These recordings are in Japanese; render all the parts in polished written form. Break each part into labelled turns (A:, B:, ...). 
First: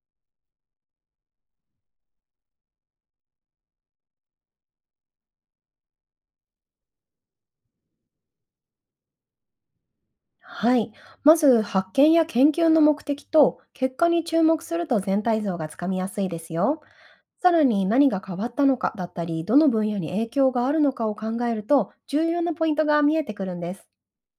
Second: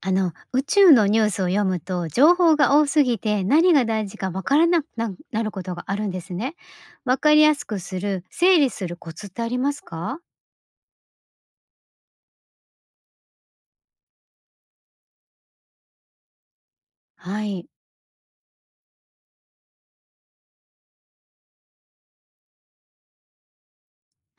A: 宇宙のニュースを読むと、情報が多すぎて、何が大事かわからなくななることがあるんですね。わかりやすくする、整理するコツってありますか？
B: はい。まず、発見や研究の目的と結果に注目すると、全体像がつかみやすいですよ。
A: は
B: さら
A: い。
B: に、何が変わったのかだったり、どの分野に影響があるのかを考えると、重要なポイントが見えてくるんです。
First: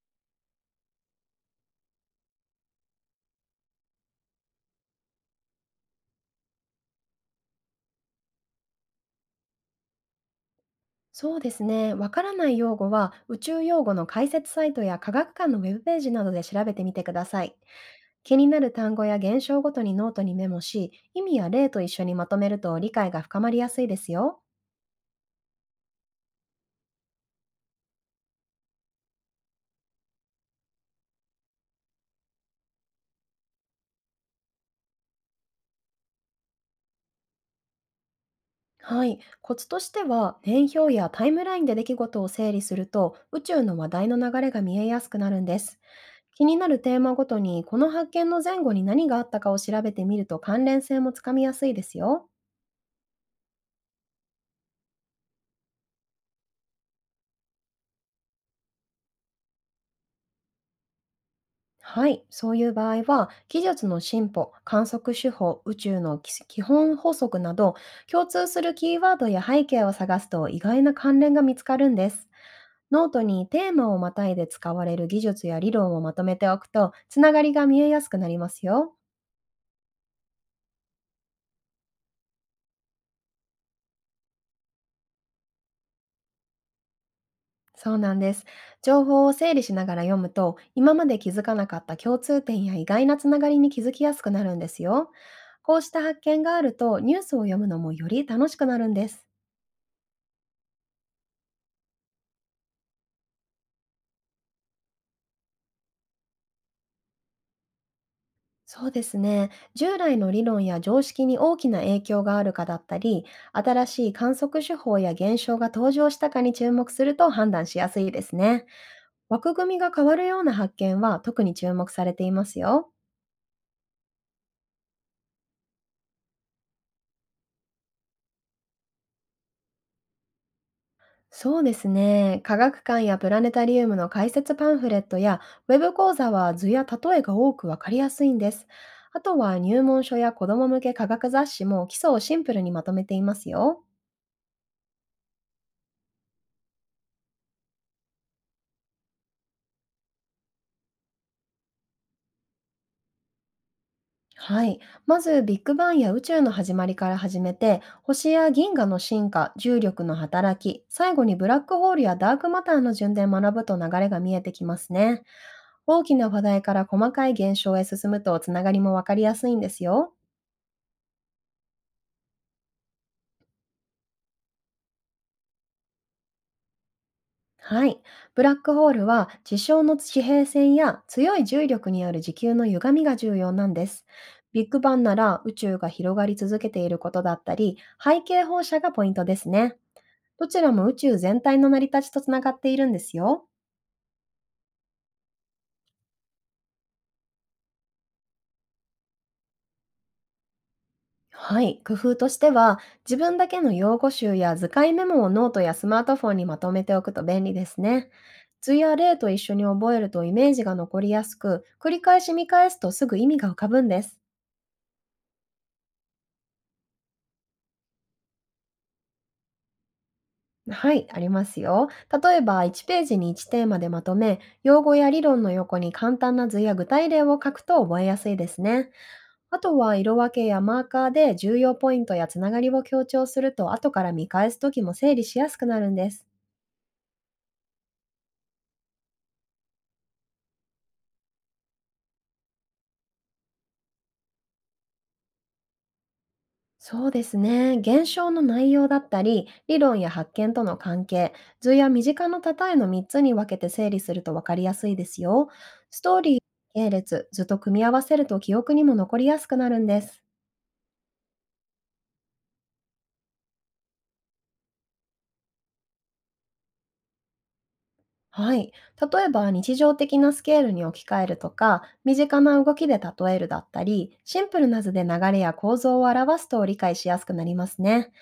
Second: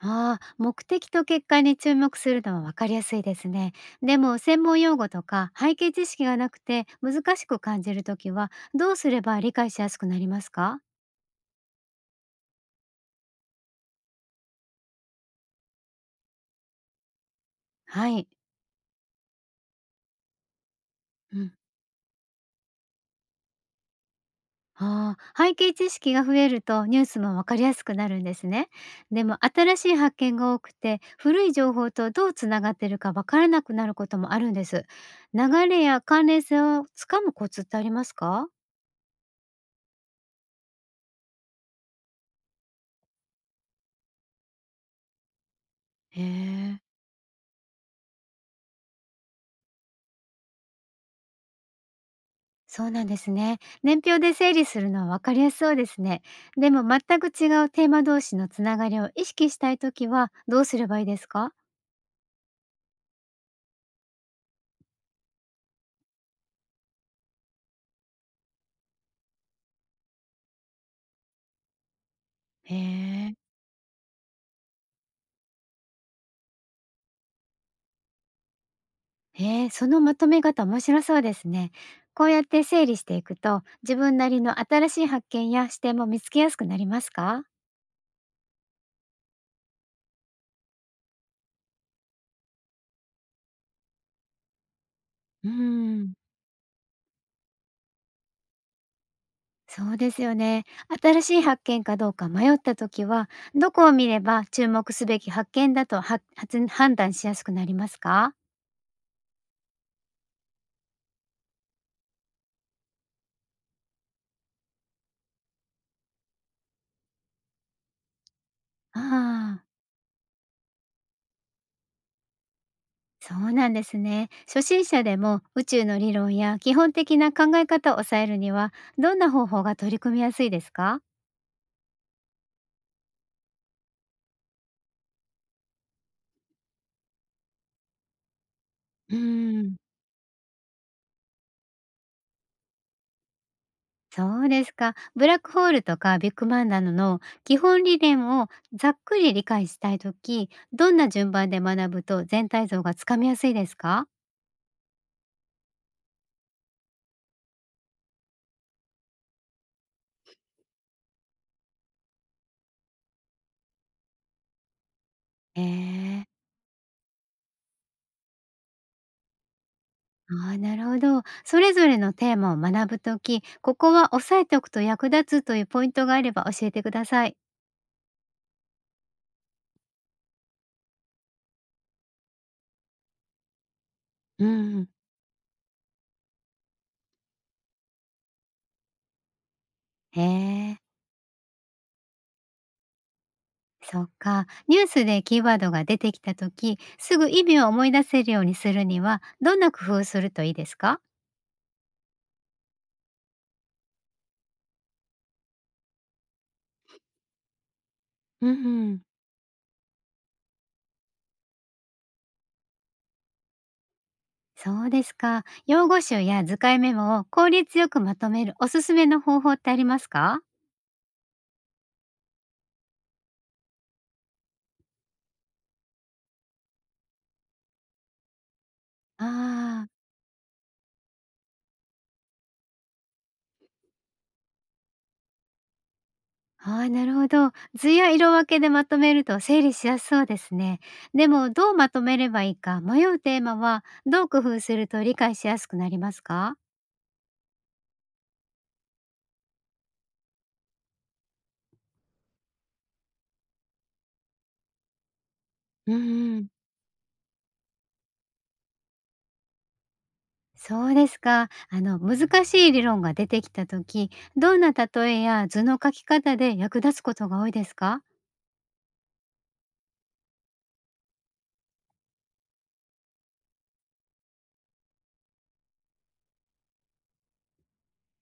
A: ああ、目的と結果に注目するのはわかりやすいですね。でも、専門用語とか背景知識がなくて難しく感じるときは、どうすれば理解しやすくなりますか？
B: そうですね。わからない用語は、宇宙用語の解説サイトや科学館のウェブページなどで調べてみてください。
A: はい。
B: 気になる単語や現象ごとにノートにメモし、意味
A: う
B: や
A: ん。
B: 例と一緒にまとめると、理解が深まりやすいですよ。
A: ああ、背景知識が増えるとニュースもわかりやすくなるんですね。でも新しい発見が多くて古い情報とどうつながってるかわからなくなることもあるんです。流れや関連性をつかむコツってありますか？
B: はい、コツとしては、年表やタイムラインで出来事を整理すると、宇宙の話題の流れが見えやすくなるんです。
A: へ
B: 気になる
A: え、
B: テーマごとに、この発見の前後に何があったかを調べてみると、関連性もつかみやすいですよ。
A: そうなんですね。年表で整理するのはわかりやすそうですね。でも全く違うテーマ同士のつながりを意識したいときはどうすればいいですか？
B: はい、そういう場合は、技術の進歩、観測手法、宇宙の基基本法則など、共通するキーワードや背景を探すと、意外な関連が見つかるんです。
A: へ
B: ノート
A: え。
B: にテーマをまたいで使われる技術や理論をまとめておくと、つながりが見えやすくなりますよ。
A: へえ、そのまとめ方面白そうですね。こうやって整理していくと、自分なりの新しい発見や視点も見つけやすくなりますか？
B: そうなんです。情報を整理しながら読むと、今まで気づかなかった共通点や意外なつながりに気づきやすくなるんですよ。
A: うー
B: こうした
A: ん、
B: 発見があると、ニュースを読むのもより楽しくなるんです。
A: そうですよね。新しい発見かどうか迷った時は、どこを見れば注目すべき発見だと判断しやすくなりますか？
B: そうですね。従来の理論や常識に大きな影響があるかだったり、新しい観測手法や現象が登場したかに注目すると、判断しやすいですね。
A: あ
B: 枠
A: あ、
B: 組みが変わるような発見は、特に注目されていますよ。
A: そうなんですね。初心者でも宇宙の理論や基本的な考え方を抑えるには、どんな方法が取り組みやすいですか？
B: そうですね。科学館やプラネタリウムの解説パンフレットやウェブ講座は、図や例えが多くわかりやすいんです。
A: うー
B: あとは、
A: ん、
B: 入門書や子ども向け科学雑誌も基礎をシンプルにまとめていますよ。
A: そうですか。ブラックホールとかビッグマンなどの基本理念をざっくり理解したいとき、どんな順番で学ぶと全体像がつかみやすいですか？
B: はい。まず、ビッグバンや宇宙の始まりから始めて、星や銀河の進化、重力の働き、最後にブラックホールやダークマターの順で学ぶと、流れが見えてきますね。
A: え
B: 大き
A: え、
B: な話題から細かい現象へ進むと、つながりもわかりやすいんですよ。
A: ああ、なるほど。それぞれのテーマを学ぶとき、ここは押さえておくと役立つというポイントがあれば教えてください。
B: はい。ブラックホールは、地上の地平線や強い重力による地球の歪みが重要なんです。
A: う
B: ビッグ
A: ん。
B: バンなら、宇宙が広がり続けていることだったり、背景放射がポイントですね。
A: へ
B: どちら
A: え、
B: も宇宙全体の成り立ちとつながっているんですよ。
A: そっか。ニュースでキーワードが出てきたとき、すぐ意味を思い出せるようにするには、どんな工夫をするといいですか？
B: はい、工夫としては、自分だけの用語集や図解メモをノートやスマートフォンにまとめておくと便利ですね。
A: うん
B: 図
A: う
B: や
A: ん。
B: 例と一緒に覚えるとイメージが残りやすく、繰り返し見返すと、すぐ意味が浮かぶんです。
A: そうですか。用語集や図解メモを効率よくまとめるおすすめの方法ってありますか？
B: はい、ありますよ。例えば、1ページに1テーマでまとめ、用語や理論の横に簡単な図や具体例を書くと覚えやすいですね。
A: あ
B: あと
A: ー、
B: は、色分けやマーカーで重要ポイントやつながりを強調すると、後から見返す時も整理しやすくなるんです。
A: あー、なるほど。図や色分けでまとめると整理しやすそうですね。でも、どうまとめればいいか迷うテーマは、どう工夫すると理解しやすくなりますか？
B: そうですね。現象の内容だったり、理論や発見との関係、図や身近な例えの3つに分けて整理すると、分かりやすいですよ。
A: う
B: ストーリー、
A: ん、
B: 系列、図と組み合わせると、記憶にも残りやすくなるんです。
A: そうですか。難しい理論が出てきたとき、どんなえや図の書き方で役立つことが多いですか？
B: はい。例えば、日常的なスケールに置き換えるとか、身近な動きで例えるだったり、シンプルな図で流れや構造を表すと、理解しやすくなりますね。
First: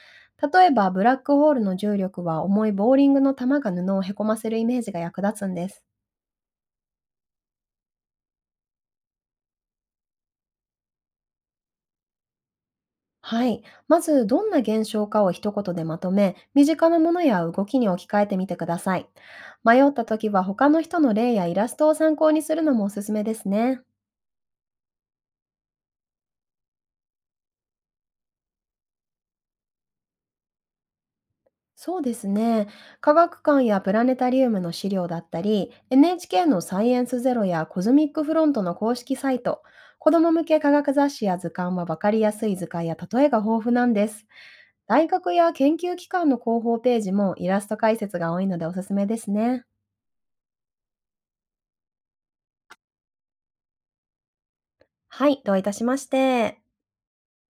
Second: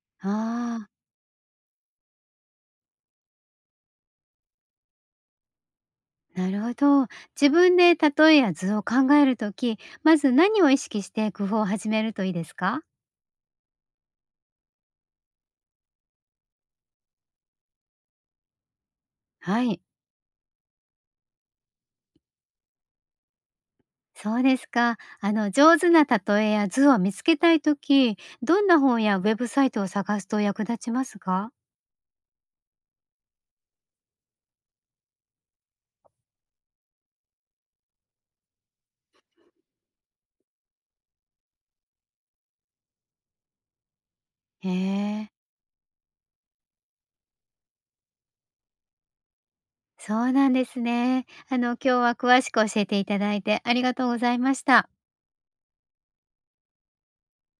B: 例え
A: ああ
B: ば、ブ
A: ー、
B: ラックホールの重力は、重いボーリングの球が布をへこませるイメージが役立つんです。
A: なるほど。自分で例えや図を考えるとき、まず何を意識して工夫を始めるといいですか？
B: はい。まず、どんな現象かを一言でまとめ、身近なものや動きに置き換えてみてください。
A: はい。
B: 迷った時は、他の人の例やイラストを参考にするのもおすすめですね。
A: そうですか。上手なえや図を見つけたいとき、どんな本やウェブサイトを探すと役立ちますか？
B: そうですね。科学館やプラネタリウムの資料だったり、NHK のサイエンスゼロやコズミックフロントの公式サイト、子ども向け科学雑誌や図鑑は、分かりやすい図解や例えが豊富なんです。
A: へ
B: 大
A: え、
B: 学や研究機関の広報ページもイラスト解説が多いのでおすすめですね。
A: そうなんですね。今日は詳しく教えていただいてありがとうございました。
B: はい、どういたしまして。